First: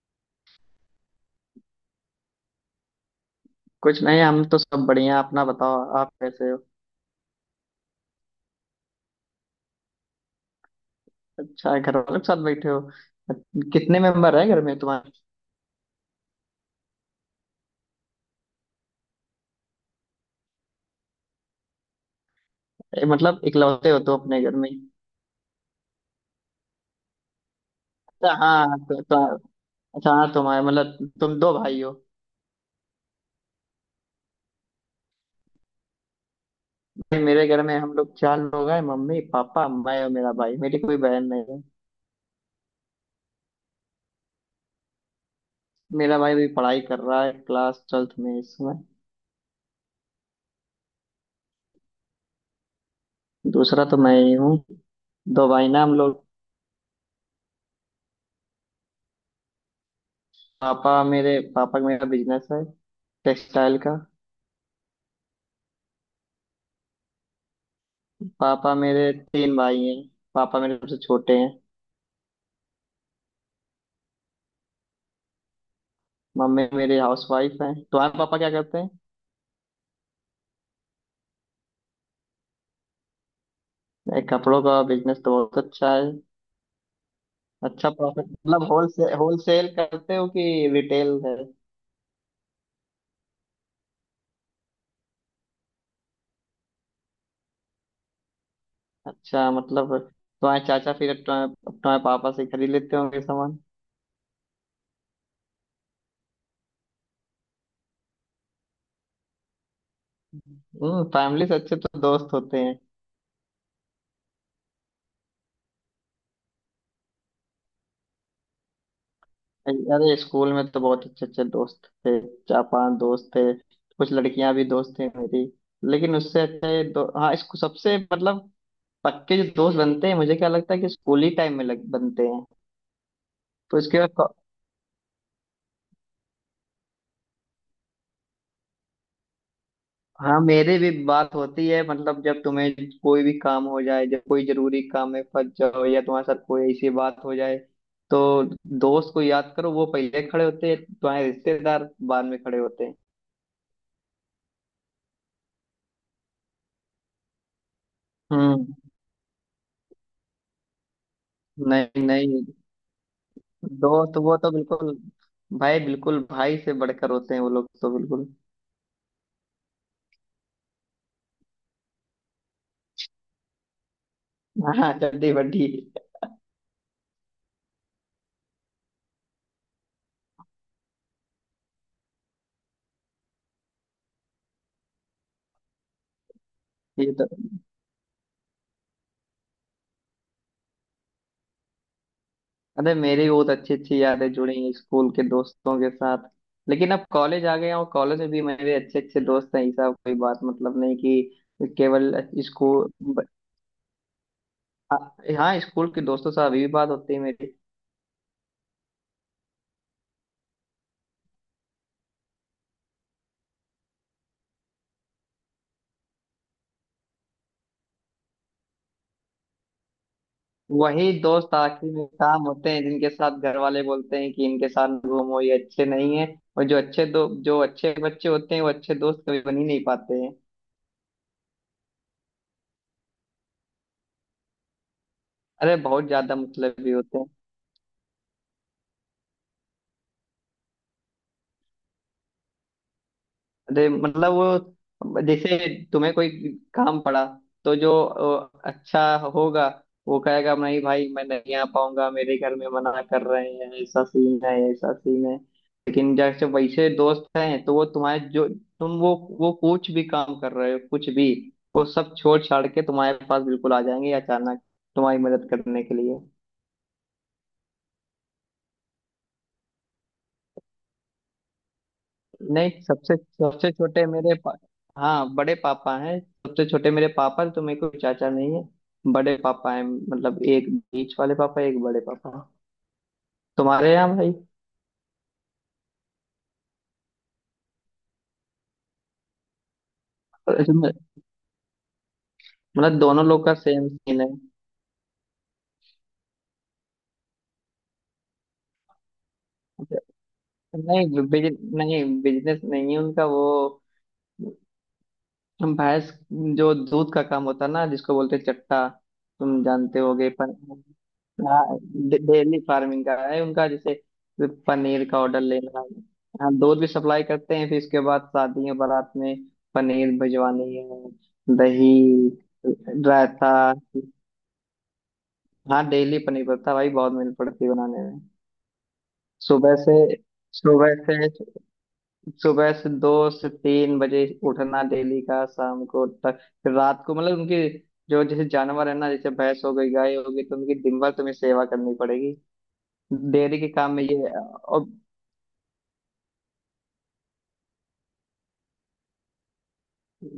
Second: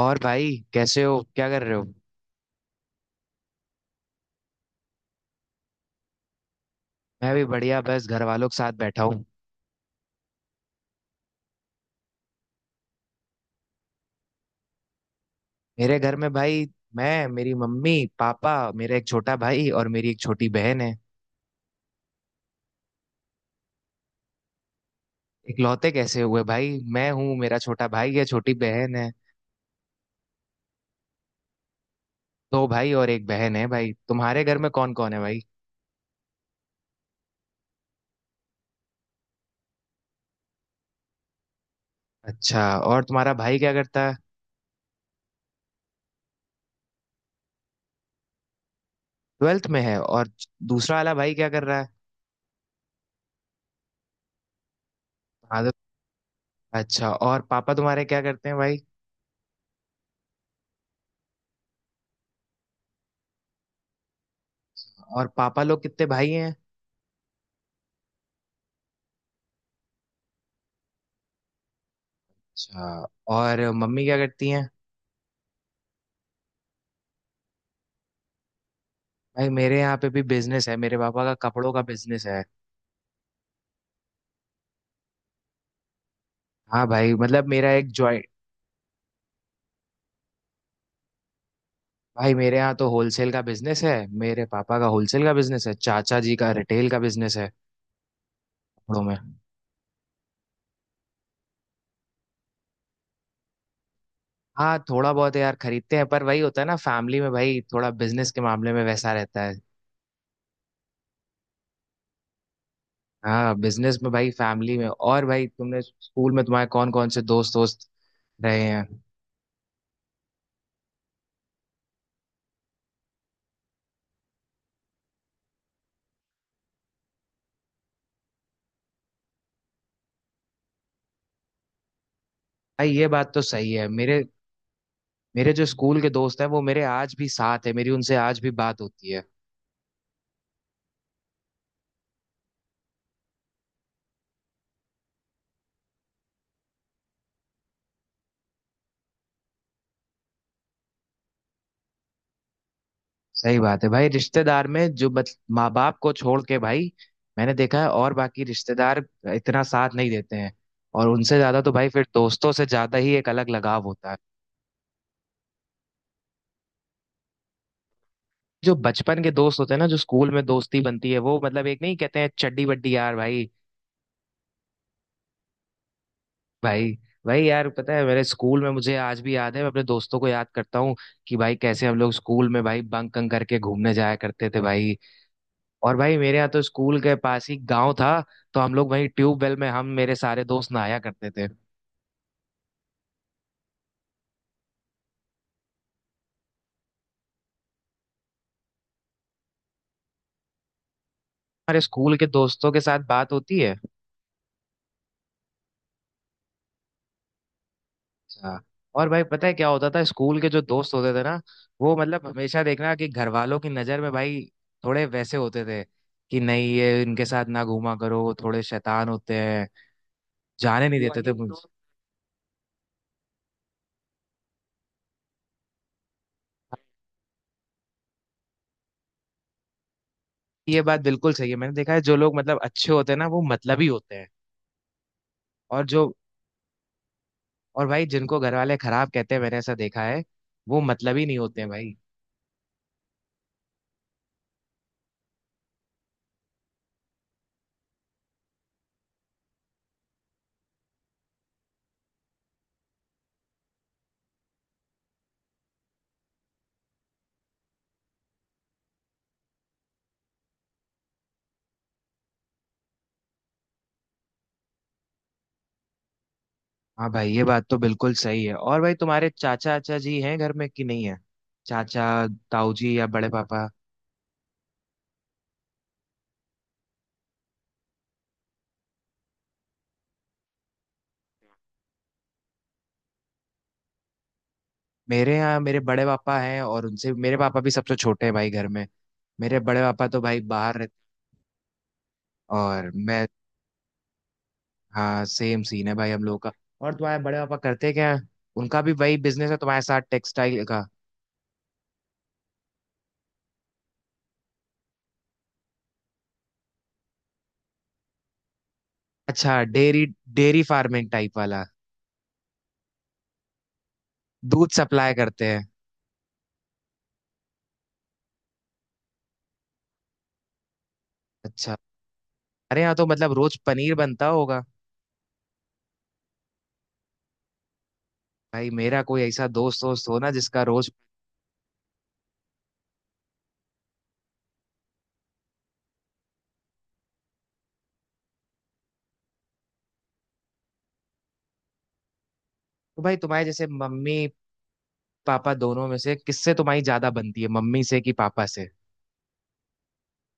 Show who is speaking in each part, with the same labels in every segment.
Speaker 1: और भाई कैसे हो? क्या कर रहे हो?
Speaker 2: कुछ नहीं, हम तो सब बढ़िया। अपना बताओ, आप कैसे हो?
Speaker 1: मैं भी बढ़िया, बस घर वालों के साथ बैठा हूँ।
Speaker 2: अच्छा है, घर वालों के साथ बैठे हो। कितने मेंबर है घर में तुम्हारे?
Speaker 1: मेरे घर में भाई, मैं, मेरी मम्मी, पापा, मेरा एक छोटा भाई और मेरी एक छोटी बहन है।
Speaker 2: मतलब इकलौते हो तो अपने घर में ही?
Speaker 1: इकलौते कैसे हुए भाई? मैं हूँ, मेरा छोटा भाई है,
Speaker 2: अच्छा
Speaker 1: छोटी
Speaker 2: हाँ,
Speaker 1: बहन
Speaker 2: तो,
Speaker 1: है।
Speaker 2: तो अच्छा हाँ, तुम्हारे मतलब तुम दो भाई हो।
Speaker 1: दो भाई और एक बहन है भाई। तुम्हारे घर में कौन कौन है भाई?
Speaker 2: नहीं, मेरे घर में हम लोग चार लोग हैं, मम्मी पापा मैं और मेरा भाई। मेरी कोई बहन नहीं है।
Speaker 1: अच्छा, और तुम्हारा भाई क्या करता है?
Speaker 2: मेरा भाई भी पढ़ाई कर रहा है, क्लास ट्वेल्थ में इसमें।
Speaker 1: 12th में है, और दूसरा वाला भाई क्या कर रहा है?
Speaker 2: दूसरा तो मैं ही हूँ। दो
Speaker 1: हाँ
Speaker 2: भाई
Speaker 1: तो-
Speaker 2: ना हम लोग।
Speaker 1: अच्छा, और पापा तुम्हारे क्या करते हैं भाई?
Speaker 2: पापा, मेरे पापा का मेरा बिजनेस है, टेक्सटाइल का।
Speaker 1: और पापा लोग कितने भाई हैं?
Speaker 2: पापा मेरे तीन भाई हैं। पापा मेरे सबसे छोटे हैं।
Speaker 1: अच्छा, और मम्मी क्या करती हैं?
Speaker 2: मम्मी मेरी हाउस वाइफ है। तुम्हारे पापा क्या करते हैं?
Speaker 1: भाई, मेरे यहाँ पे भी बिजनेस है, मेरे पापा का कपड़ों का बिजनेस है।
Speaker 2: एक कपड़ों का बिजनेस तो बहुत अच्छा है।
Speaker 1: हाँ भाई, मतलब मेरा एक
Speaker 2: अच्छा, प्रॉफिट
Speaker 1: जॉइंट।
Speaker 2: मतलब होलसेल होलसेल करते हो कि रिटेल है?
Speaker 1: भाई, मेरे यहाँ तो होलसेल का बिजनेस है, मेरे पापा का होलसेल का बिजनेस है, चाचा जी का रिटेल का बिजनेस है, कपड़ों में।
Speaker 2: अच्छा, मतलब तुम्हारे चाचा फिर तुम्हारे तुम्हारे पापा से खरीद लेते होंगे सामान।
Speaker 1: हाँ, थोड़ा बहुत यार खरीदते हैं, पर वही होता है ना, फैमिली में भाई थोड़ा बिजनेस के मामले में वैसा रहता है।
Speaker 2: फैमिली से अच्छे तो दोस्त होते हैं।
Speaker 1: हाँ बिजनेस में भाई, फैमिली में। और भाई तुमने स्कूल में, तुम्हारे कौन कौन से दोस्त दोस्त रहे हैं?
Speaker 2: अरे, स्कूल में तो बहुत अच्छे अच्छे दोस्त थे। चार पांच दोस्त थे। कुछ लड़कियां भी दोस्त थी मेरी। लेकिन उससे अच्छे दो, हाँ, इसको सबसे मतलब पक्के जो दोस्त बनते हैं, मुझे क्या लगता है कि स्कूल ही टाइम में लग बनते हैं।
Speaker 1: भाई ये बात तो सही
Speaker 2: तो
Speaker 1: है।
Speaker 2: इसके बाद
Speaker 1: मेरे
Speaker 2: को-
Speaker 1: मेरे जो स्कूल के दोस्त हैं वो मेरे आज भी साथ है, मेरी उनसे आज भी बात होती है।
Speaker 2: हाँ, मेरे भी बात होती है। मतलब, जब तुम्हें कोई भी काम हो जाए, जब कोई जरूरी काम में फंस जाओ या तुम्हारे साथ कोई ऐसी बात हो जाए तो दोस्त को याद करो, वो पहले खड़े होते हैं। तुम्हारे रिश्तेदार बाद में खड़े होते हैं।
Speaker 1: सही बात है भाई, रिश्तेदार में जो बच, माँ बाप को छोड़ के भाई मैंने देखा है, और बाकी
Speaker 2: हम्म।
Speaker 1: रिश्तेदार इतना साथ नहीं देते हैं। और उनसे ज्यादा तो भाई
Speaker 2: नहीं,
Speaker 1: फिर
Speaker 2: नहीं।
Speaker 1: दोस्तों से ज्यादा ही एक अलग लगाव होता है।
Speaker 2: दोस्त, वो तो बिल्कुल भाई, बिल्कुल भाई से बढ़कर होते हैं। वो लोग तो बिल्कुल।
Speaker 1: जो बचपन के दोस्त होते हैं ना, जो स्कूल में दोस्ती बनती है, वो मतलब एक, नहीं कहते हैं चड्डी बड्डी, यार भाई।
Speaker 2: हाँ, चड्डी बड्डी।
Speaker 1: भाई भाई यार, पता है मेरे स्कूल में मुझे आज भी याद है, मैं अपने दोस्तों को याद करता हूँ कि भाई कैसे हम लोग स्कूल में भाई बंक करके घूमने जाया करते थे भाई। और भाई मेरे यहाँ तो स्कूल
Speaker 2: ये
Speaker 1: के
Speaker 2: तो।
Speaker 1: पास ही गांव था, तो हम लोग वहीं ट्यूबवेल में, हम मेरे सारे दोस्त नहाया करते थे।
Speaker 2: अरे, मेरी भी बहुत अच्छी अच्छी यादें जुड़ी हैं स्कूल के दोस्तों के साथ। लेकिन अब कॉलेज आ गया हूँ, कॉलेज में भी मेरे अच्छे अच्छे दोस्त हैं। ऐसा कोई बात मतलब नहीं कि
Speaker 1: हमारे
Speaker 2: केवल
Speaker 1: स्कूल के दोस्तों के
Speaker 2: स्कूल
Speaker 1: साथ
Speaker 2: ब-
Speaker 1: बात होती है।
Speaker 2: आ- हाँ, स्कूल के दोस्तों से अभी भी बात होती है मेरी।
Speaker 1: अच्छा। और भाई पता है क्या होता था? स्कूल के जो दोस्त होते थे ना, वो मतलब हमेशा देखना कि घर वालों की नजर में भाई थोड़े वैसे होते थे, कि नहीं ये, इनके साथ ना घूमा करो, थोड़े शैतान होते हैं, जाने नहीं
Speaker 2: वही
Speaker 1: देते थे
Speaker 2: दोस्त
Speaker 1: मुझे।
Speaker 2: आखिर में काम होते हैं जिनके साथ घर वाले बोलते हैं कि इनके साथ घूमो, ये अच्छे नहीं है। और जो अच्छे बच्चे होते हैं वो अच्छे दोस्त कभी बन ही नहीं पाते हैं।
Speaker 1: ये बात बिल्कुल सही है, मैंने देखा है, जो लोग मतलब अच्छे होते हैं ना, वो मतलबी होते हैं।
Speaker 2: अरे,
Speaker 1: और
Speaker 2: बहुत
Speaker 1: जो,
Speaker 2: ज्यादा मतलब भी होते हैं।
Speaker 1: और भाई जिनको घर वाले खराब कहते हैं, मैंने ऐसा देखा है, वो मतलब ही नहीं होते हैं भाई।
Speaker 2: अरे मतलब, वो जैसे तुम्हें कोई काम पड़ा, तो जो अच्छा होगा, वो कहेगा नहीं भाई, मैं नहीं आ पाऊंगा, मेरे घर में मना कर रहे हैं। ऐसा सीन है, ऐसा सीन है। लेकिन जैसे वैसे दोस्त हैं तो वो तुम्हारे, जो तुम वो कुछ भी काम कर रहे हो, कुछ भी, वो सब छोड़ छाड़ के तुम्हारे पास बिल्कुल आ जाएंगे अचानक, तुम्हारी मदद करने के लिए।
Speaker 1: हाँ भाई ये बात तो बिल्कुल सही है। और भाई तुम्हारे चाचा चाचा जी हैं घर में कि नहीं है? चाचा,
Speaker 2: नहीं,
Speaker 1: ताऊ जी, या
Speaker 2: सबसे
Speaker 1: बड़े पापा?
Speaker 2: सबसे छोटे मेरे हाँ, बड़े पापा हैं, सबसे छोटे मेरे पापा हैं, तो मेरे को चाचा नहीं है। बड़े पापा हैं, मतलब एक बीच वाले पापा, एक बड़े पापा। तुम्हारे यहाँ भाई?
Speaker 1: मेरे यहाँ मेरे बड़े पापा हैं, और उनसे मेरे पापा भी सबसे छोटे हैं भाई घर में। मेरे बड़े पापा तो भाई बाहर
Speaker 2: इसमें-
Speaker 1: रहते, और
Speaker 2: मतलब, दोनों
Speaker 1: मैं,
Speaker 2: लोग का सेम सीन है।
Speaker 1: हाँ सेम सीन है भाई हम लोगों का। और तुम्हारे बड़े पापा करते क्या हैं? उनका भी वही बिजनेस है तुम्हारे साथ, टेक्सटाइल का?
Speaker 2: नहीं नहीं, बिजनेस नहीं है उनका। वो भैंस, जो दूध का काम होता है ना, जिसको बोलते हैं चट्टा,
Speaker 1: अच्छा,
Speaker 2: तुम जानते
Speaker 1: डेयरी।
Speaker 2: होगे, पर
Speaker 1: डेयरी फार्मिंग टाइप वाला?
Speaker 2: हाँ, डेली फार्मिंग का है उनका, जैसे
Speaker 1: दूध
Speaker 2: पनीर
Speaker 1: सप्लाई
Speaker 2: का ऑर्डर
Speaker 1: करते हैं?
Speaker 2: लेना है। हाँ, दूध भी सप्लाई करते हैं, फिर इसके बाद शादी है, बारात में पनीर भिजवानी है,
Speaker 1: अच्छा।
Speaker 2: दही,
Speaker 1: अरे यहाँ तो मतलब
Speaker 2: रायता।
Speaker 1: रोज पनीर बनता होगा।
Speaker 2: हाँ, डेली पनीर पड़ता भाई, बहुत मेहनत पड़ती है बनाने में।
Speaker 1: भाई मेरा कोई ऐसा
Speaker 2: सुबह
Speaker 1: दोस्त
Speaker 2: से
Speaker 1: दोस्त हो ना जिसका रोज।
Speaker 2: सुबह से सुबह से 2 से 3 बजे उठना डेली का, शाम को तक, फिर रात को, मतलब उनकी जो जैसे जानवर है ना, जैसे भैंस हो गई, गाय हो गई, तो उनकी दिन भर तुम्हें सेवा करनी पड़ेगी,
Speaker 1: तो भाई तुम्हारे
Speaker 2: डेयरी
Speaker 1: जैसे,
Speaker 2: के काम में
Speaker 1: मम्मी
Speaker 2: ये, और
Speaker 1: पापा दोनों में से किससे तुम्हारी ज्यादा बनती है, मम्मी से कि पापा से?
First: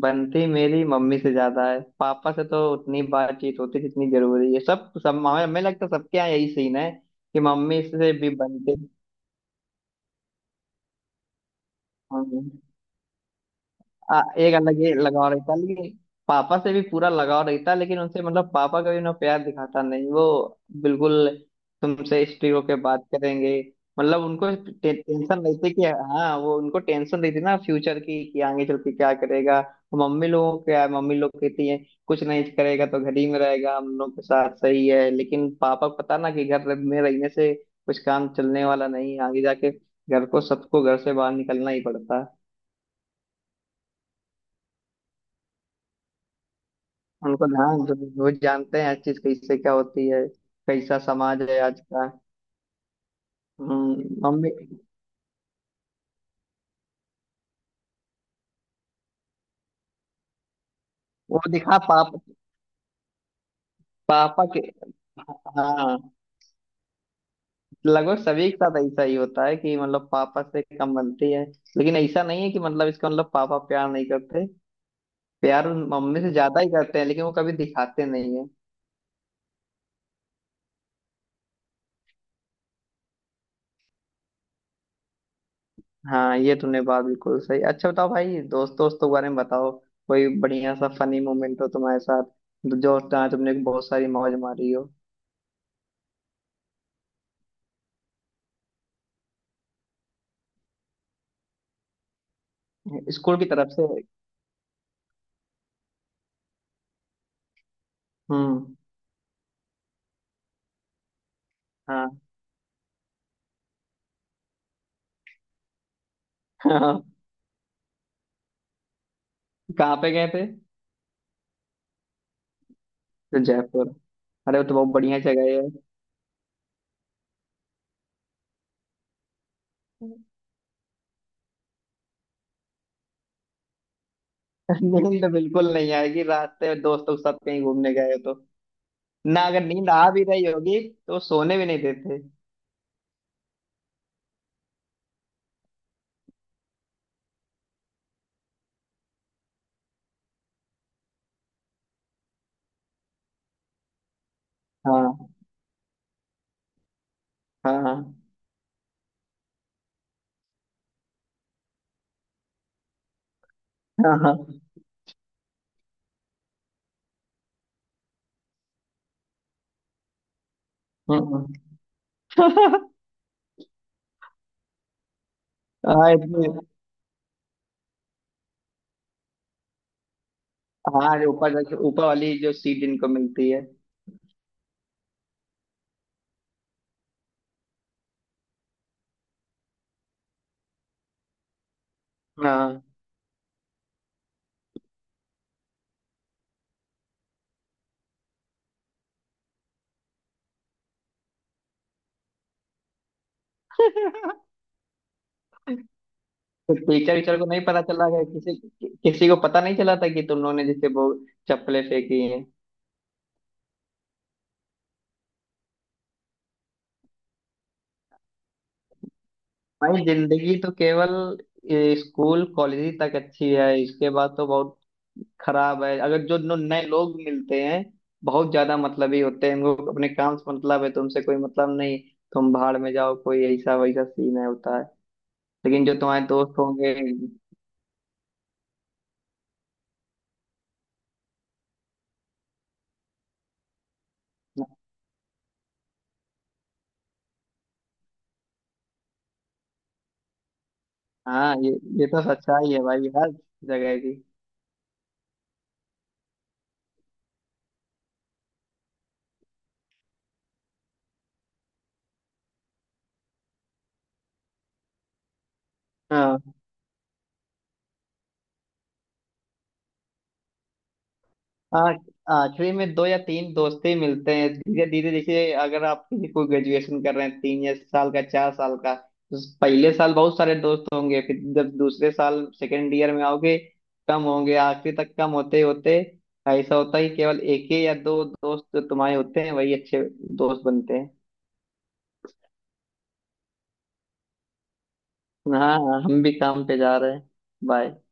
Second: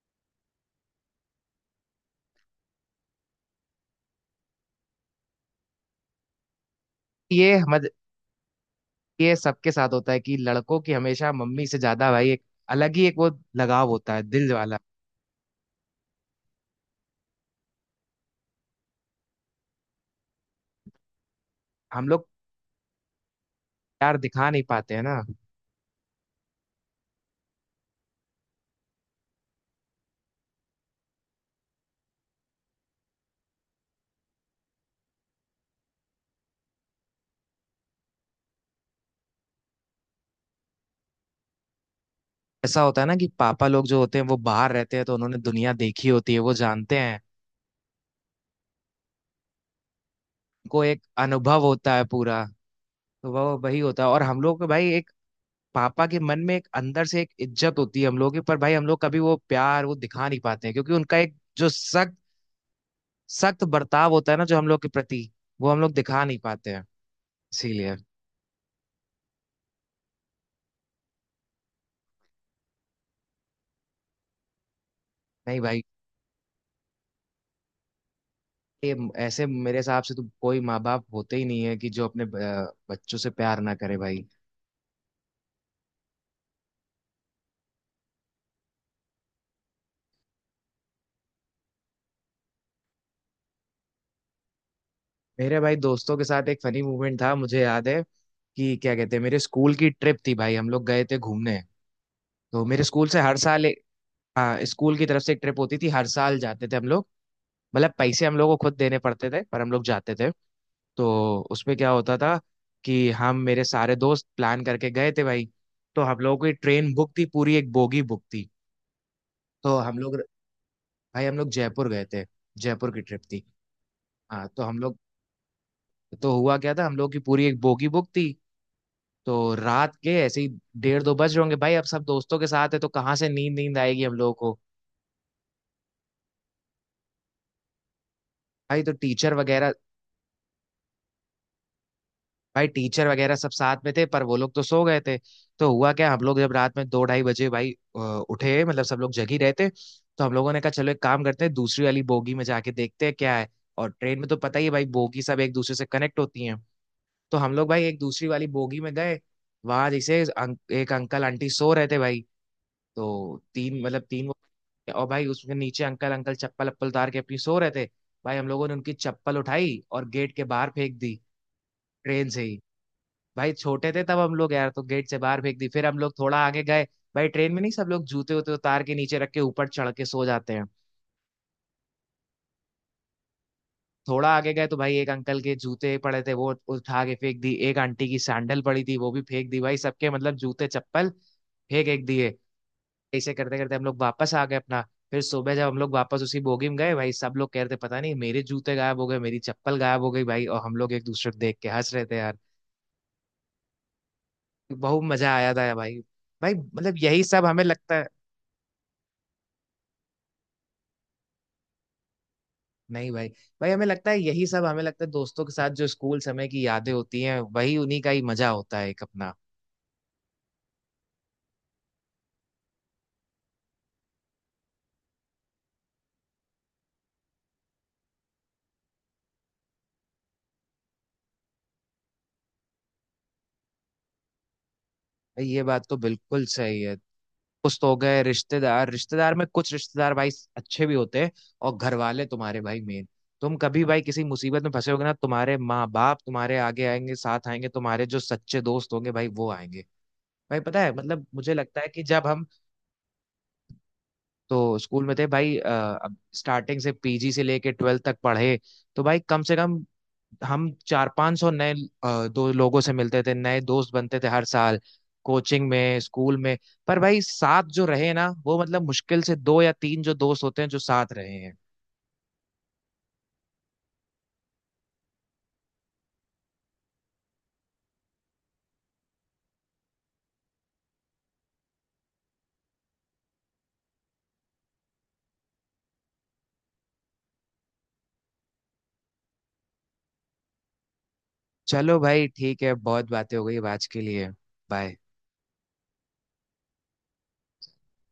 Speaker 2: बनती मेरी मम्मी से ज्यादा है, पापा से तो उतनी बातचीत होती जितनी जरूरी है। सब सब हमें हमें लगता है सबके यहाँ यही सीन है कि
Speaker 1: ये
Speaker 2: मम्मी
Speaker 1: मत
Speaker 2: से भी बनते,
Speaker 1: ये सबके साथ होता है कि लड़कों की हमेशा मम्मी से ज्यादा भाई एक अलग ही एक वो लगाव होता है दिल
Speaker 2: एक
Speaker 1: वाला।
Speaker 2: अलग ही लगाव रहता, लेकिन पापा से भी पूरा लगाव रहता, लेकिन उनसे, मतलब पापा कभी ना प्यार दिखाता नहीं वो, बिल्कुल
Speaker 1: हम लोग
Speaker 2: तुमसे स्ट्रिक्ट होके बात करेंगे।
Speaker 1: प्यार
Speaker 2: मतलब
Speaker 1: दिखा
Speaker 2: उनको
Speaker 1: नहीं पाते हैं ना।
Speaker 2: टेंशन रहती कि हाँ, वो उनको टेंशन रहती ना फ्यूचर की कि आगे चल के क्या करेगा, तो मम्मी लोगों को क्या है, मम्मी लोग कहती है कुछ नहीं करेगा तो घर ही में रहेगा हम लोग के साथ, सही है, लेकिन पापा को पता ना कि घर में रहने से कुछ काम चलने वाला नहीं है, आगे जाके घर को, सबको घर से बाहर निकलना ही पड़ता है।
Speaker 1: ऐसा होता है ना कि पापा लोग जो होते हैं वो बाहर रहते हैं, तो उन्होंने दुनिया देखी होती है, वो जानते हैं,
Speaker 2: उनको ध्यान जो, वो जानते हैं हर चीज कैसे क्या होती है,
Speaker 1: उनको
Speaker 2: कैसा
Speaker 1: एक
Speaker 2: समाज है
Speaker 1: अनुभव
Speaker 2: आज
Speaker 1: होता है
Speaker 2: का।
Speaker 1: पूरा। तो वो वही होता है, और हम
Speaker 2: मम्मी।
Speaker 1: लोग को भाई एक, पापा के मन में एक अंदर से एक इज्जत होती है हम लोगों की, पर भाई हम लोग कभी वो प्यार वो दिखा नहीं पाते हैं, क्योंकि उनका एक
Speaker 2: वो
Speaker 1: जो
Speaker 2: दिखा
Speaker 1: सख्त सख्त बर्ताव होता है ना
Speaker 2: पापा
Speaker 1: जो
Speaker 2: के।
Speaker 1: हम लोग के प्रति, वो हम लोग
Speaker 2: हाँ,
Speaker 1: दिखा नहीं पाते हैं, इसीलिए।
Speaker 2: लगभग सभी के साथ ऐसा ही होता है कि मतलब पापा से कम बनती है, लेकिन ऐसा नहीं है कि मतलब इसका मतलब पापा प्यार नहीं करते।
Speaker 1: नहीं
Speaker 2: प्यार
Speaker 1: भाई,
Speaker 2: उन मम्मी से ज्यादा ही करते हैं, लेकिन वो कभी दिखाते नहीं है।
Speaker 1: ये, ऐसे मेरे हिसाब से तो कोई माँ बाप होते ही नहीं है कि जो अपने बच्चों से प्यार ना करे भाई।
Speaker 2: हाँ, ये तुमने बात बिल्कुल सही। अच्छा बताओ भाई, दोस्त दोस्तों के बारे में बताओ, कोई बढ़िया सा फनी मोमेंट हो तुम्हारे साथ, जो जहाँ तुमने बहुत सारी मौज मारी हो।
Speaker 1: मेरे भाई दोस्तों के साथ एक फनी मूवमेंट था, मुझे याद है कि क्या कहते हैं, मेरे स्कूल की ट्रिप थी भाई, हम लोग गए थे घूमने। तो मेरे स्कूल से हर
Speaker 2: स्कूल की
Speaker 1: साल
Speaker 2: तरफ से।
Speaker 1: हाँ स्कूल की तरफ से एक ट्रिप होती थी, हर साल जाते थे हम लोग। मतलब पैसे हम लोग को
Speaker 2: हम्म।
Speaker 1: खुद देने पड़ते थे, पर हम लोग जाते थे। तो उसमें क्या होता
Speaker 2: हाँ,
Speaker 1: था कि हम मेरे सारे दोस्त प्लान करके गए थे भाई। तो हम लोगों की ट्रेन
Speaker 2: हाँ।
Speaker 1: बुक थी, पूरी एक बोगी बुक थी। तो
Speaker 2: कहाँ
Speaker 1: हम
Speaker 2: पे
Speaker 1: लोग
Speaker 2: गए थे?
Speaker 1: भाई, हम लोग जयपुर गए थे, जयपुर की ट्रिप
Speaker 2: तो
Speaker 1: थी।
Speaker 2: जयपुर।
Speaker 1: हाँ
Speaker 2: अरे
Speaker 1: तो
Speaker 2: वो तो
Speaker 1: हम
Speaker 2: बहुत
Speaker 1: लोग,
Speaker 2: बढ़िया जगह है।
Speaker 1: तो हुआ क्या था, हम लोग की पूरी एक बोगी बुक थी। तो रात के ऐसे ही डेढ़ दो बज रहे होंगे भाई, अब सब दोस्तों के साथ है तो कहाँ से नींद नींद आएगी हम लोगों को?
Speaker 2: नींद बिल्कुल नहीं आएगी, रास्ते में दोस्तों के साथ कहीं घूमने गए हो तो
Speaker 1: भाई तो टीचर
Speaker 2: ना, अगर
Speaker 1: वगैरह,
Speaker 2: नींद आ भी रही होगी तो सोने भी नहीं देते।
Speaker 1: भाई टीचर वगैरह सब साथ में थे पर वो लोग तो सो गए थे। तो हुआ क्या, हम लोग जब रात में दो ढाई बजे भाई अ, उठे, मतलब सब लोग जग ही रहे थे। तो हम लोगों ने कहा चलो एक काम करते हैं, दूसरी वाली बोगी में जाके देखते हैं क्या है। और ट्रेन में तो पता ही है भाई, बोगी
Speaker 2: हाँ,
Speaker 1: सब एक दूसरे से कनेक्ट होती हैं। तो हम लोग
Speaker 2: हाँ,
Speaker 1: भाई
Speaker 2: हाँ,
Speaker 1: एक दूसरी वाली बोगी में गए। वहां जैसे एक अंकल आंटी सो रहे थे भाई। तो तीन मतलब तीन वो,
Speaker 2: हाँ।
Speaker 1: और भाई उसके नीचे अंकल अंकल चप्पल अप्पल उतार के अपनी सो रहे थे। भाई हम लोगों ने उनकी चप्पल उठाई और गेट के बाहर फेंक दी,
Speaker 2: हम्म।
Speaker 1: ट्रेन से ही। भाई छोटे थे तब हम लोग यार, तो गेट से बाहर फेंक दी, फिर हम
Speaker 2: हाँ,
Speaker 1: लोग थोड़ा
Speaker 2: इतनी।
Speaker 1: आगे गए। भाई ट्रेन में नहीं, सब लोग जूते उते उतार के नीचे रख के ऊपर चढ़ के सो जाते हैं।
Speaker 2: हाँ, जो ऊपर वाली जो सीट जिनको मिलती है।
Speaker 1: थोड़ा आगे गए तो भाई एक अंकल के जूते पड़े थे वो उठा के फेंक दी, एक आंटी की सैंडल पड़ी थी वो भी फेंक दी भाई, सबके मतलब जूते चप्पल फेंक एक दिए।
Speaker 2: हाँ।
Speaker 1: ऐसे करते करते हम लोग वापस आ गए अपना। फिर सुबह जब हम लोग वापस उसी बोगी में गए, भाई सब लोग कह रहे थे पता नहीं मेरे जूते गायब हो गए, मेरी चप्पल गायब हो गई भाई, और हम लोग एक दूसरे को देख के हंस रहे थे यार। बहुत मजा आया था यार भाई। भाई
Speaker 2: तो
Speaker 1: मतलब
Speaker 2: टीचर
Speaker 1: यही
Speaker 2: टीचर
Speaker 1: सब
Speaker 2: को नहीं
Speaker 1: हमें
Speaker 2: पता
Speaker 1: लगता है।
Speaker 2: चला कि किसी किसी को पता नहीं चला था कि तुम लोगों ने जैसे वो चप्पलें फेंकी?
Speaker 1: नहीं भाई, भाई हमें लगता है यही सब, हमें लगता है दोस्तों के साथ जो स्कूल समय की यादें होती हैं वही, उन्हीं का ही मजा होता है, एक अपना।
Speaker 2: भाई जिंदगी तो केवल स्कूल कॉलेज ही तक अच्छी है, इसके बाद तो बहुत खराब है। अगर जो नए लोग मिलते हैं, बहुत ज्यादा मतलबी होते हैं, इनको अपने काम से मतलब है, तुमसे कोई मतलब नहीं, तुम भाड़ में जाओ, कोई ऐसा वैसा सीन है होता है,
Speaker 1: भाई ये
Speaker 2: लेकिन
Speaker 1: बात
Speaker 2: जो
Speaker 1: तो
Speaker 2: तुम्हारे
Speaker 1: बिल्कुल
Speaker 2: दोस्त
Speaker 1: सही है।
Speaker 2: होंगे।
Speaker 1: कुछ तो हो गए रिश्तेदार, में कुछ रिश्तेदार भाई अच्छे भी होते हैं। और घर वाले तुम्हारे भाई मेन, तुम कभी भाई किसी मुसीबत में फंसे होगे ना, तुम्हारे माँ बाप तुम्हारे आगे आएंगे, साथ आएंगे, तुम्हारे जो सच्चे दोस्त होंगे भाई वो आएंगे। भाई पता है, मतलब मुझे
Speaker 2: हाँ, ये
Speaker 1: लगता है कि
Speaker 2: ये तो
Speaker 1: जब हम
Speaker 2: सच्चाई है भाई, हर जगह की।
Speaker 1: तो स्कूल में थे भाई, स्टार्टिंग से पीजी से लेके 12th तक पढ़े, तो भाई कम से कम हम चार पांच सौ नए दो लोगों से मिलते थे, नए दोस्त बनते थे हर साल, कोचिंग में, स्कूल
Speaker 2: हाँ।
Speaker 1: में। पर भाई साथ जो रहे ना, वो मतलब मुश्किल से दो या तीन जो दोस्त होते हैं जो साथ रहे हैं।
Speaker 2: हाँ, आखिरी में दो या तीन दोस्त ही मिलते हैं, धीरे धीरे देखिए, अगर आप किसी को ग्रेजुएशन कर रहे हैं तीन या साल का, चार साल का, तो पहले साल बहुत सारे दोस्त होंगे, फिर जब दूसरे साल सेकेंड ईयर में आओगे कम होंगे, आखिरी तक कम होते होते ऐसा होता है कि केवल एक ही या दो दोस्त जो तुम्हारे होते हैं वही अच्छे दोस्त बनते हैं।
Speaker 1: चलो भाई ठीक है, बहुत बातें हो गई अब आज के लिए, बाय।
Speaker 2: हाँ हाँ, हम भी काम पे जा रहे हैं। बाय।